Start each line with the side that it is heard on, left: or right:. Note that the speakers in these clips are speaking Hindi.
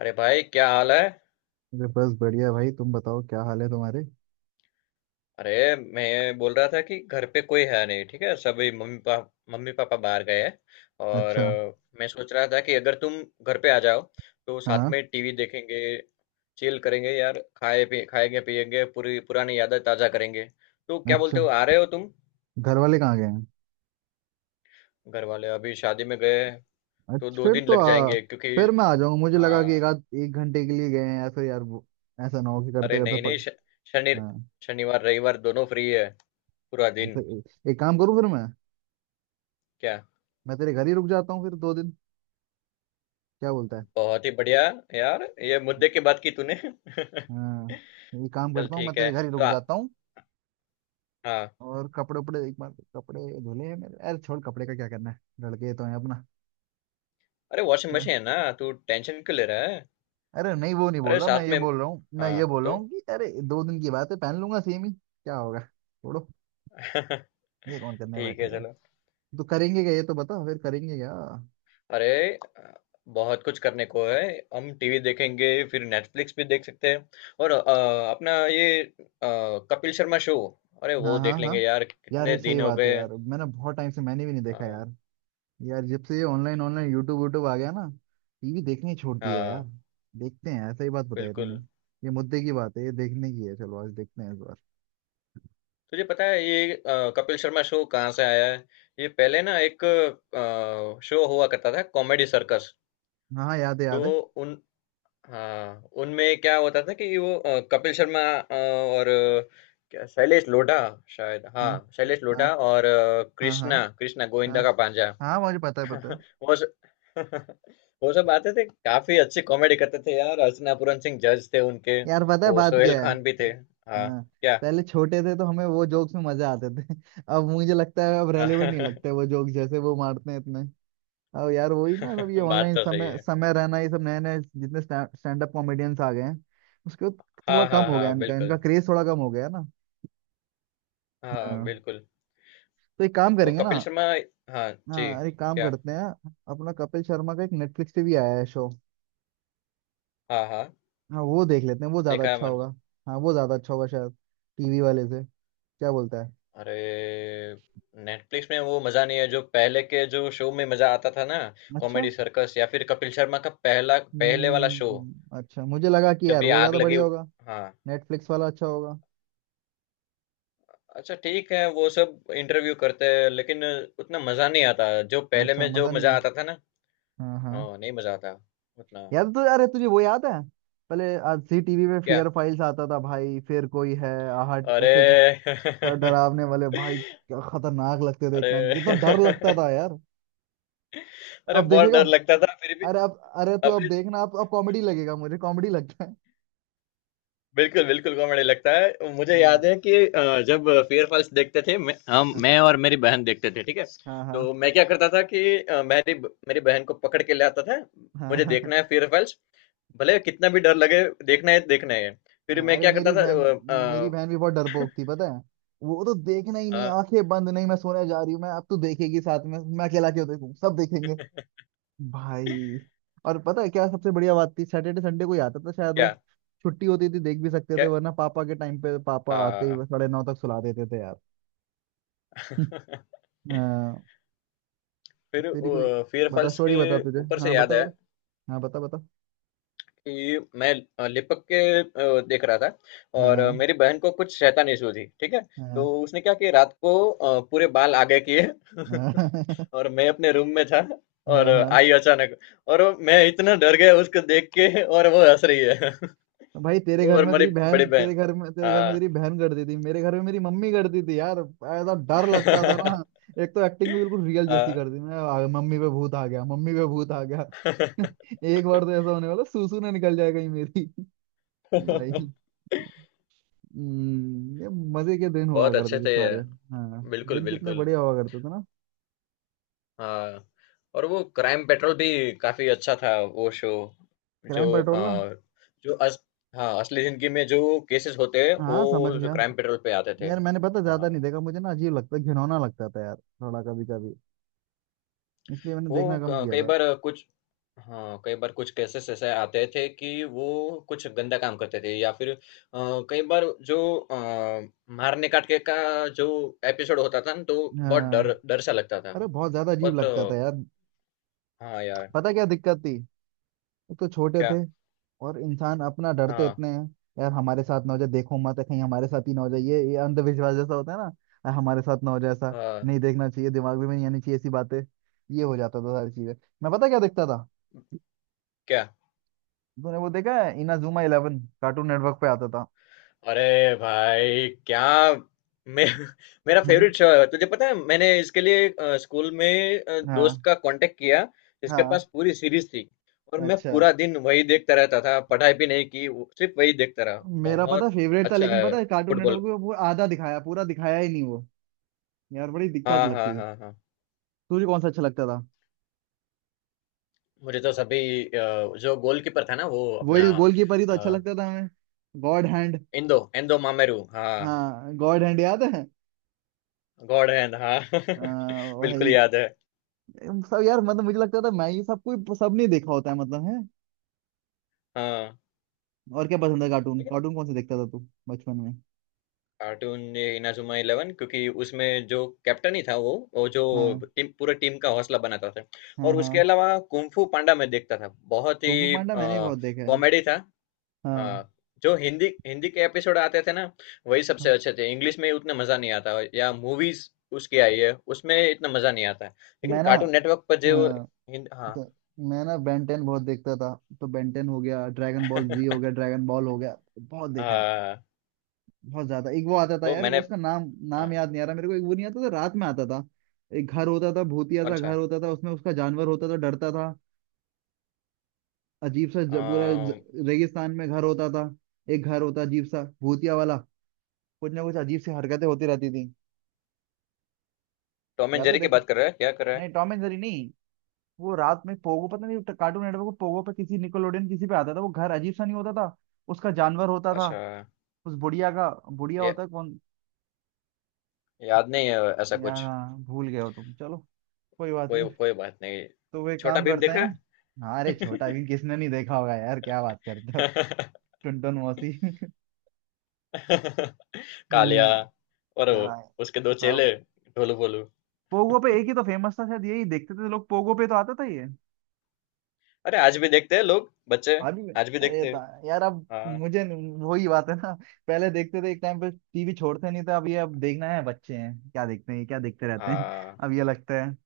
left: अरे भाई क्या हाल है।
right: अरे बस बढ़िया भाई। तुम बताओ क्या हाल है तुम्हारे।
left: अरे मैं बोल रहा था कि घर पे कोई है नहीं, ठीक है, सभी मम्मी पापा बाहर गए हैं। और
right: अच्छा।
left: मैं सोच रहा था कि अगर तुम घर पे आ जाओ तो साथ
right: हाँ।
left: में टीवी देखेंगे, चिल करेंगे यार, खाए पी खाएंगे पिएंगे, पूरी पुरानी यादें ताजा करेंगे। तो क्या
right: अच्छा,
left: बोलते हो, आ रहे हो तुम?
right: घर वाले कहाँ गए हैं?
left: घर वाले अभी शादी में गए हैं, तो
right: अच्छा
left: दो
right: फिर
left: दिन
right: तो
left: लग जाएंगे क्योंकि
right: फिर मैं आ जाऊंगा। मुझे
left: हाँ।
right: लगा कि एक आध एक घंटे के लिए गए हैं, या फिर यार वो ऐसा ना हो कि करते
left: अरे
right: करते
left: नहीं नहीं
right: पक।
left: श- शनि
right: हाँ।
left: शनिवार रविवार दोनों फ्री है, पूरा
right: हम
left: दिन।
right: फिर एक काम करूँ फिर मैं
left: क्या?
right: मैं तेरे घर ही रुक जाता हूँ फिर दो दिन। क्या बोलता है?
left: बहुत ही बढ़िया। यार ये मुद्दे की बात की तूने।
right: हाँ, ये काम
left: चल
right: करता हूँ, मैं
left: ठीक है।
right: तेरे घर ही
left: तो
right: रुक
left: आ,
right: जाता हूँ।
left: हाँ।
right: और कपड़े उपड़े एक बार। कपड़े धुले हैं मेरे। अरे छोड़, कपड़े का क्या करना है, लड़के तो हैं अपना।
left: अरे वॉशिंग
right: अच्छा।
left: मशीन है ना, तू टेंशन क्यों ले रहा है?
right: अरे नहीं, वो नहीं बोल
left: अरे
right: रहा मैं
left: साथ
right: ये
left: में
right: बोल रहा हूँ मैं ये
left: हाँ
right: बोल रहा
left: तो
right: हूँ कि अरे दो दिन की बात है, पहन लूंगा, सेम ही क्या होगा, छोड़ो। ये कौन करने
left: ठीक है
right: बैठेगा?
left: चलो।
right: तो करेंगे क्या? ये तो बता, फिर करेंगे क्या?
left: अरे अ, बहुत कुछ करने को है। हम टीवी देखेंगे, फिर नेटफ्लिक्स भी देख सकते हैं। और अपना ये कपिल शर्मा शो अरे
right: हाँ,
left: वो
right: हाँ,
left: देख
right: हाँ।
left: लेंगे यार,
right: यार
left: कितने
right: ये सही
left: दिन हो
right: बात है।
left: गए।
right: यार मैंने बहुत टाइम से मैंने भी नहीं देखा
left: हाँ,
right: यार। यार जब से ये ऑनलाइन ऑनलाइन यूट्यूब यूट्यूब आ गया ना, टीवी देखने ही छोड़ दिया है यार।
left: हाँ,
right: देखते हैं यार, सही बात बताई तूने।
left: बिल्कुल।
right: ये मुद्दे की बात है, ये देखने की है। चलो आज देखते हैं इस बार।
left: तुझे पता है ये कपिल शर्मा शो कहाँ से आया है? ये पहले ना एक शो हुआ करता था, कॉमेडी सर्कस।
right: हाँ, हाँ, याद है,
left: तो
right: याद है।
left: उन हाँ, उनमें क्या होता था कि वो कपिल शर्मा और क्या शैलेश लोढ़ा, शायद। हाँ,
right: हाँ,
left: शैलेश
right: हाँ,
left: लोढ़ा और
right: हाँ, हाँ,
left: कृष्णा, कृष्णा
right: हाँ,
left: गोविंदा का भांजा।
right: हाँ, मुझे पता है, पता है।
left: वो स- वो सब आते थे, काफी अच्छी कॉमेडी करते थे यार। अर्चना पूरन सिंह जज थे उनके।
right: यार पता है
left: वो
right: बात क्या
left: सोहेल
right: है?
left: खान भी थे। हाँ।
right: हाँ।
left: क्या?
right: पहले छोटे थे तो हमें वो जोक्स में मजा आते थे। अब मुझे लगता है, अब रेलेवेंट नहीं लगता है वो जोक्स, जैसे वो मारते हैं इतने। अब यार वही ना, सब ये
left: बात
right: ऑनलाइन
left: तो सही
right: समय
left: है।
right: समय रहना, ये सब नए नए जितने स्टैंड अप कॉमेडियंस आ गए हैं उसके बाद थोड़ा
left: हाँ,
right: कम
left: हाँ,
right: हो गया।
left: हाँ,
right: हाँ, इनका इनका
left: बिल्कुल।
right: क्रेज थोड़ा कम हो गया है ना।
left: हाँ,
right: हाँ,
left: बिल्कुल।
right: तो एक काम
left: वो
right: करेंगे ना।
left: कपिल शर्मा हाँ, जी।
right: हाँ, एक काम
left: क्या?
right: करते हैं। अपना कपिल शर्मा का एक नेटफ्लिक्स पे भी आया है शो।
left: हाँ, हाँ,
right: हाँ, वो देख लेते हैं, वो ज्यादा
left: देखा है
right: अच्छा
left: मैंने।
right: होगा। हाँ, वो ज्यादा अच्छा होगा शायद, टीवी वाले से। क्या बोलता है?
left: अरे! नेटफ्लिक्स में वो मज़ा नहीं है, जो पहले के जो शो में मज़ा आता था ना,
right: अच्छा।
left: कॉमेडी सर्कस या फिर कपिल शर्मा का पहला पहले वाला शो,
right: हम्म, अच्छा, मुझे लगा कि
left: जब
right: यार
left: ये
right: वो
left: आग
right: ज्यादा
left: लगी।
right: बढ़िया होगा,
left: हाँ।
right: नेटफ्लिक्स वाला अच्छा होगा।
left: अच्छा ठीक है, वो सब इंटरव्यू करते हैं, लेकिन उतना मज़ा नहीं आता, जो पहले
right: अच्छा,
left: में जो
right: मजा नहीं
left: मज़ा
right: है।
left: आता था ना।
right: हाँ, हाँ।
left: हाँ, नहीं मज़ा आता उतना।
right: याद तो यार है, तुझे वो याद है? पहले आज जी टीवी पे
left: क्या?
right: फेयर फाइल्स आता था भाई, फिर कोई है, आहट, ऐसे कुछ।
left: अरे!
right: सारे डरावने वाले भाई, क्या खतरनाक लगते थे, एक
left: अरे!
right: टाइम कितना डर लगता था यार।
left: अरे
right: अब
left: बहुत
right: देखेगा,
left: डर लगता था फिर भी।
right: अरे अब, अरे तू अब
left: अभी
right: देखना, अब कॉमेडी लगेगा, मुझे कॉमेडी लगता है।
left: बिल्कुल बिल्कुल कॉमेडी लगता है। मुझे याद
right: हाँ,
left: है कि जब फेयर फॉल्स देखते थे, मैं, हम
right: हाँ,
left: मैं और मेरी बहन देखते थे, ठीक है। तो
right: हाँ,
left: मैं क्या करता था कि अ, मेरी मेरी बहन को पकड़ के ले आता था।
right: हाँ,
left: मुझे
right: हाँ।
left: देखना है फेयर फॉल्स, भले कितना भी डर लगे, देखना है, देखना है। फिर
right: हाँ।
left: मैं
right: अरे,
left: क्या करता
right: मेरी बहन
left: था
right: मेरी बहन भी बहुत डरपोक थी, पता है। वो तो देखना ही
left: अ,
right: नहीं,
left: अ,
right: आंखें बंद, नहीं मैं सोने जा रही हूँ मैं, अब तू देखेगी साथ में, मैं अकेला क्यों देखूं, सब देखेंगे। भाई। और पता है क्या सबसे बढ़िया बात थी, सैटरडे संडे को ही आता था शायद
left: क्या
right: वो, छुट्टी होती थी देख भी सकते थे,
left: क्या
right: वरना पापा के टाइम पे पापा आते ही
left: आ,
right: बस साढ़े नौ तक सुला देते थे यार। हाँ।
left: फिर
right: तेरी कोई
left: फेयर
right: बता,
left: फॉल्स
right: स्टोरी
left: के
right: बता तुझे,
left: ऊपर से
right: हाँ,
left: याद
right: बता
left: है
right: बता। हाँ, बता बता।
left: कि मैं लिपक के देख रहा था, और
right: हाँ,
left: मेरी बहन को कुछ शैतान इशू थी, ठीक है। तो
right: हाँ,
left: उसने क्या किया, रात को पूरे बाल आगे किए।
right: हाँ।
left: और मैं अपने रूम में था, और
right: हाँ, हाँ।
left: आई अचानक, और मैं इतना डर गया उसको देख के, और वो हंस रही है।
right: भाई, तेरे
left: वो
right: घर
left: और
right: में
left: मेरी
right: तेरी बहन,
left: बड़ी
right: तेरे
left: बहन।
right: घर में तेरे घर में
left: हाँ।
right: तेरी बहन करती थी, मेरे घर में मेरी मम्मी करती थी यार, ऐसा डर लगता था ना। एक तो एक्टिंग भी बिल्कुल रियल जैसी
left: हाँ।
right: करती थी। मैं मम्मी पे भूत आ गया, मम्मी पे भूत आ गया। एक बार तो ऐसा होने वाला, सूसू ना निकल जाए कहीं मेरी। भाई। ये मजे के दिन हुआ
left: बहुत
right: करते
left: अच्छे
right: थे
left: थे ये,
right: सारे। हाँ।
left: बिल्कुल
right: दिन कितने
left: बिल्कुल।
right: बढ़िया हुआ करते थे ना।
left: हाँ। और वो क्राइम पेट्रोल भी काफी अच्छा था वो शो। जो
right: क्राइम पेट्रोल ना।
left: अ, जो अस, हाँ, असली जिंदगी में जो केसेस होते हैं
right: हाँ, समझ
left: वो
right: गया।
left: क्राइम पेट्रोल पे आते थे।
right: यार मैंने पता
left: हाँ, हाँ।
right: ज्यादा नहीं
left: हाँ।
right: देखा, मुझे ना अजीब लगता, घिनौना लगता था यार, थोड़ा कभी कभी, इसलिए मैंने
left: वो
right: देखना कम किया
left: कई
right: था।
left: बार कुछ हाँ, कई बार कुछ केसेस ऐसे आते थे कि वो कुछ गंदा काम करते थे, या फिर कई बार जो अ, मारने काट के का जो एपिसोड होता था ना, तो बहुत डर
right: हाँ,
left: डर सा लगता था।
right: अरे बहुत ज्यादा अजीब
left: बहुत
right: लगता था यार।
left: हाँ यार।
right: पता क्या दिक्कत थी? एक तो छोटे
left: क्या?
right: थे, और इंसान अपना डरते
left: हाँ,
right: इतने हैं। यार हमारे साथ ना हो जाए, देखो मत, कहीं हमारे साथ ही ना हो जाए, ये अंधविश्वास जैसा होता है ना। "अरे हमारे साथ ना हो जाए ऐसा,
left: हाँ।
right: नहीं देखना चाहिए, दिमाग में नहीं आनी चाहिए ऐसी बातें। ये हो जाता था सारी चीजें। मैं पता क्या देखता था?
left: क्या?
right: तूने वो देखा है इनाजुमा इलेवन, कार्टून नेटवर्क पे आता था।
left: अरे भाई क्या! मैं मेरा
right: हम्म।
left: फेवरेट शो है, तुझे पता है मैंने इसके लिए स्कूल में दोस्त
right: हाँ,
left: का कांटेक्ट किया, जिसके
right: हाँ।
left: पास पूरी सीरीज थी। और मैं
right: अच्छा।
left: पूरा दिन वही देखता रहता था, पढ़ाई भी नहीं की, सिर्फ वही देखता रहा
right: मेरा पता
left: बहुत।
right: फेवरेट था,
left: अच्छा
right: लेकिन
left: है
right: पता है कार्टून नेटवर्क
left: फुटबॉल।
right: पे वो आधा दिखाया, पूरा दिखाया ही नहीं वो। यार बड़ी दिक्कत
left: हाँ,
right: लगती
left: हाँ,
right: थी।
left: हाँ, हाँ।
right: तुझे कौन सा अच्छा लगता?
left: मुझे तो सभी जो गोलकीपर था ना, वो अपना
right: वही गोलकीपर ही तो अच्छा
left: अ,
right: लगता था हमें। God hand.
left: इंदो इंदो मामेरू, हाँ,
right: हाँ, गॉड हैंड याद है।
left: गॉड हैंड, हाँ। बिल्कुल
right: भाई,
left: याद है।
right: सब यार मतलब, मुझे लगता था मैं ये सब, कोई सब नहीं देखा होता है, मतलब है।
left: हाँ।
right: और क्या पसंद है? कार्टून कार्टून कौन से देखता था तू बचपन में?
left: कार्टून ये इनाजुमा इलेवन, क्योंकि उसमें जो कैप्टन ही था, वो जो
right: हाँ,
left: टीम, पूरे टीम का हौसला बनाता था।
right: हाँ।
left: और उसके
right: हाँ।
left: अलावा कुंफू पांडा मैं देखता था, बहुत ही
right: कुंग फू पांडा मैंने भी बहुत देखा है।
left: कॉमेडी था। हाँ।
right: हाँ,
left: जो हिंदी हिंदी के एपिसोड आते थे ना, वही सबसे
right: हाँ।
left: अच्छे थे। इंग्लिश में उतना मजा नहीं आता, या मूवीज उसकी आई है उसमें इतना मजा नहीं आता। लेकिन
right: मैं ना।
left: कार्टून नेटवर्क पर जो
right: हाँ।
left: हिंद हाँ
right: तो मैं ना बेंटेन बहुत देखता था, तो बेंटेन हो गया, ड्रैगन बॉल जी हो गया, ड्रैगन बॉल हो गया, बहुत देखा है।
left: हाँ,
right: बहुत ज्यादा, एक वो आता था
left: वो
right: यार, वो
left: मैंने
right: उसका नाम, नाम
left: हाँ,
right: याद नहीं आ रहा मेरे को, एक वो नहीं आता था, रात में आता था। एक घर होता था, भूतिया
left: कौन
right: सा घर
left: सा
right: होता था, उसमें उसका जानवर होता था, डरता था। अजीब सा
left: अ,
right: पूरा रेगिस्तान में घर होता था। एक घर होता अजीब सा भूतिया वाला, कुछ ना कुछ अजीब सी हरकतें होती रहती थी।
left: टॉम एंड
right: याद है
left: जेरी की
right: देखो।
left: बात कर रहा है क्या, कर रहा
right: नहीं
left: है?
right: टॉम एंड जेरी नहीं, वो रात में पोगो, पता नहीं कार्टून नेटवर्क को पोगो पे किसी निकोलोडियन किसी पे आता था, वो घर अजीब सा नहीं होता था? उसका जानवर होता था,
left: अच्छा,
right: उस बुढ़िया का। बुढ़िया होता है कौन?
left: याद नहीं है ऐसा
right: यार
left: कुछ।
right: हाँ, भूल गए हो तुम, चलो, कोई बात
left: कोई
right: नहीं।
left: कोई बात नहीं।
right: तो वे
left: छोटा
right: काम
left: भीम
right: करते
left: देखा
right: हैं।
left: है?
right: हाँ, अरे छोटा भीम किसने नहीं देखा होगा यार, क्या बात करते हो? टुनटुन मौसी।
left: कालिया
right: हम्म।
left: और
right: हाँ,
left: उसके दो
right: सब
left: चेले, ढोलू भोलू।
right: पोगो पे एक ही तो फेमस था शायद, यही देखते थे लोग, पोगो पे तो आता था ये।
left: अरे आज भी देखते हैं लोग, बच्चे।
right: अभी
left: आज भी
right: अरे
left: देखते
right: तो,
left: हैं।
right: यार अब
left: हाँ,
right: मुझे वही बात है ना। पहले देखते थे, एक टाइम पे टीवी छोड़ते नहीं थे। अब ये, अब देखना है बच्चे हैं क्या देखते हैं, ये क्या देखते रहते हैं।
left: हाँ,
right: अब ये लगता है।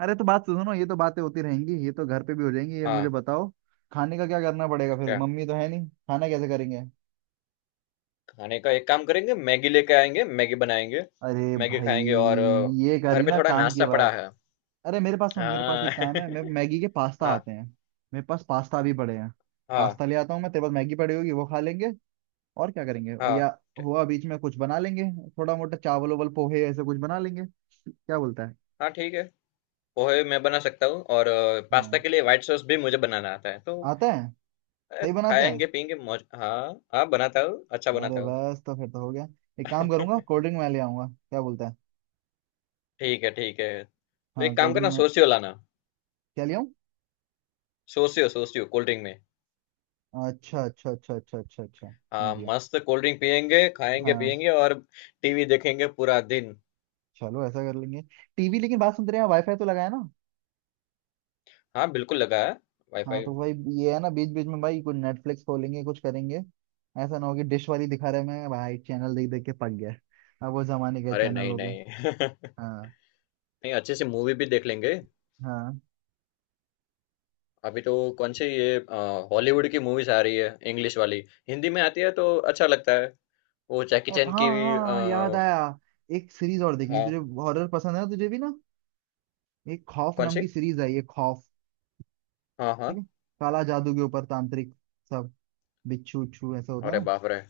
right: अरे तो बात सुनो ना, ये तो बातें होती रहेंगी, ये तो घर पे भी हो जाएंगी, ये मुझे
left: हाँ।
right: बताओ। खाने का क्या करना पड़ेगा फिर?
left: क्या?
right: मम्मी तो है नहीं, खाना कैसे करेंगे?
left: खाने का एक काम करेंगे, मैगी लेके आएंगे, मैगी बनाएंगे,
right: अरे
left: मैगी
right: भाई,
left: खाएंगे। और
right: ये
left: घर
right: करी
left: पे
right: ना
left: थोड़ा
right: काम की
left: नाश्ता पड़ा
right: बात।
left: है।
right: अरे मेरे पास सुन, मेरे पास
left: हाँ।
right: एक काम है, मैं मैगी के पास्ता
left: हाँ,
right: आते हैं। मेरे पास पास्ता भी पड़े हैं।
left: हाँ,
right: पास्ता ले आता हूँ मैं, तेरे पास मैगी पड़ी होगी वो खा लेंगे। और क्या करेंगे
left: हाँ,
right: या
left: ठी-
right: हुआ बीच में कुछ बना लेंगे। थोड़ा मोटा चावल उवल पोहे, ऐसे कुछ बना लेंगे। क्या बोलता है?
left: हाँ ठीक है। पोहे मैं बना सकता हूँ, और पास्ता
right: हाँ,
left: के लिए व्हाइट सॉस भी मुझे बनाना आता है, तो
right: आता है। सही बनाता है।
left: खाएंगे पियेंगे मौज। हाँ, हाँ, बनाता हूँ, अच्छा
right: अरे
left: बनाता हूँ।
right: बस, तो फिर तो हो गया। एक काम करूंगा, कोल्ड ड्रिंक मैं ले आऊंगा, क्या बोलता है?
left: ठीक है ठीक है। तो
right: हाँ,
left: एक काम
right: कोल्ड ड्रिंक
left: करना,
right: में
left: सोसियो लाना।
right: क्या ले आऊं?
left: सोसियो, सोसियो कोल्ड ड्रिंक में।
right: अच्छा, अच्छा, अच्छा, अच्छा, अच्छा, अच्छा, समझ
left: हाँ,
right: गया।
left: मस्त कोल्ड ड्रिंक पियेंगे, खाएंगे
right: हाँ,
left: पियेंगे, और टीवी देखेंगे पूरा दिन।
right: चलो ऐसा कर लेंगे। टीवी, लेकिन बात सुन, तेरे यहाँ वाईफाई तो लगाया ना?
left: हाँ, बिल्कुल लगा है
right: हाँ,
left: वाईफाई।
right: तो भाई ये है ना, बीच बीच में भाई कुछ नेटफ्लिक्स खोलेंगे, कुछ करेंगे। ऐसा ना हो कि डिश वाली दिखा रहे मैं, भाई चैनल देख देख के पक गया, अब वो जमाने के
left: अरे
right: चैनल
left: नहीं
right: हो गए।
left: नहीं।
right: हाँ,
left: नहीं, अच्छे से मूवी भी देख लेंगे।
right: हाँ,
left: अभी तो कौन सी ये हॉलीवुड की मूवीज आ रही है, इंग्लिश वाली, हिंदी में आती है तो अच्छा लगता है। वो जैकी
right: अरे
left: चैन
right: हाँ,
left: की भी,
right: हाँ, याद आया। एक सीरीज और देखेंगे, तुझे
left: हाँ।
right: हॉरर पसंद है ना, तुझे भी ना। एक खौफ
left: कौन
right: नाम
left: सी?
right: की सीरीज आई है, खौफ।
left: हाँ, हाँ।
right: ठीक है, काला जादू के ऊपर, तांत्रिक, सब, बिच्छू उच्छू ऐसा होता
left: अरे
right: है
left: बाप
right: ना।
left: रे!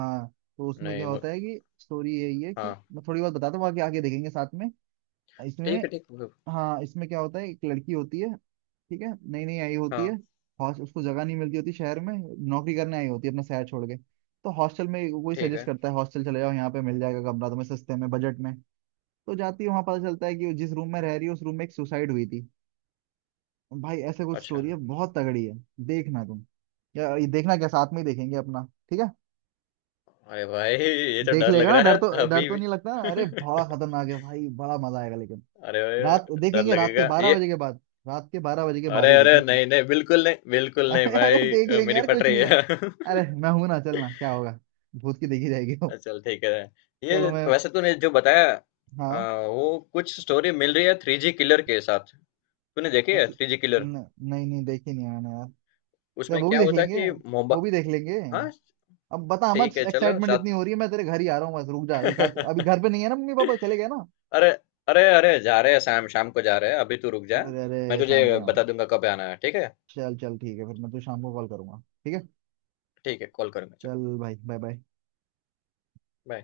right: हाँ, तो उसमें क्या
left: नहीं मु-
right: होता है कि स्टोरी यही है, कि
left: हाँ
right: मैं थोड़ी बहुत बताता हूँ, बाकी आगे देखेंगे साथ में।
left: ठीक है,
right: इसमें,
left: ठीक है।
right: हाँ, इसमें क्या होता है, एक लड़की होती है, ठीक है, नई नई आई होती
left: हाँ,
right: है। हॉस उसको जगह नहीं मिलती होती शहर में, नौकरी करने आई होती है अपना शहर छोड़ के। तो हॉस्टल में कोई
left: ठीक
right: सजेस्ट
left: है।
right: करता है, हॉस्टल चले जाओ, यहाँ पे मिल जाएगा कमरा तुम्हें सस्ते में, बजट में। तो जाती है वहां, पता चलता है कि जिस रूम में रह रही है, उस रूम में एक सुसाइड हुई थी। भाई ऐसे कुछ
left: अच्छा।
right: स्टोरी है, बहुत तगड़ी है। देखना तुम, या ये देखना क्या, साथ में ही देखेंगे अपना। ठीक है,
left: अरे भाई ये तो
right: देख
left: डर
right: लेगा
left: लग
right: ना,
left: रहा
right: डर तो
left: है,
right: डर
left: अभी
right: तो
left: भी।
right: नहीं लगता ना? अरे बड़ा खतरनाक है भाई, बड़ा मजा आएगा लेकिन।
left: अरे
right: रात
left: भाई डर
right: देखेंगे, रात के
left: लगेगा
right: 12
left: ये।
right: बजे के बाद। रात के बारह बजे के बाद
left: अरे
right: ही
left: अरे
right: देखेंगे।
left: नहीं नहीं, बिल्कुल नहीं, बिल्कुल नहीं
right: अरे, अरे,
left: भाई,
right: देख लेंगे
left: मेरी
right: यार,
left: फट
right: कुछ
left: रही
right: नहीं हुआ।
left: है।
right: अरे मैं हूं ना, चलना क्या होगा, भूत की देखी जाएगी वो।
left: चल ठीक है। ये
right: चलो मैं,
left: वैसे तूने जो बताया
right: हाँ
left: वो कुछ स्टोरी मिल रही है थ्री जी किलर के साथ। तूने देखी है
right: ऐसी
left: थ्री जी किलर?
right: न, नहीं, नहीं देखी नहीं मैंने यार। चल
left: उसमें
right: वो भी
left: क्या
right: देख
left: होता है
right: लेंगे,
left: कि
right: वो
left: मोबा
right: भी देख लेंगे।
left: हाँ
right: अब बता मत,
left: ठीक है, चलो
right: एक्साइटमेंट
left: साथ।
right: इतनी हो रही है, मैं तेरे घर ही आ रहा हूँ बस, रुक जा एक आध, अभी घर पे नहीं है ना मम्मी पापा, चले गए ना?
left: अरे अरे अरे जा रहे हैं, शाम शाम को जा रहे हैं, अभी तू रुक
right: तो
left: जा।
right: फिर
left: मैं
right: अरे
left: तुझे
right: शाम को ही
left: बता
right: आऊँ?
left: दूंगा कब आना है, ठीक है।
right: चल चल, ठीक है, फिर मैं तुझे शाम को कॉल करूंगा। ठीक है।
left: ठीक है, कॉल करूंगा, चल,
right: चल भाई, बाय बाय।
left: बाय।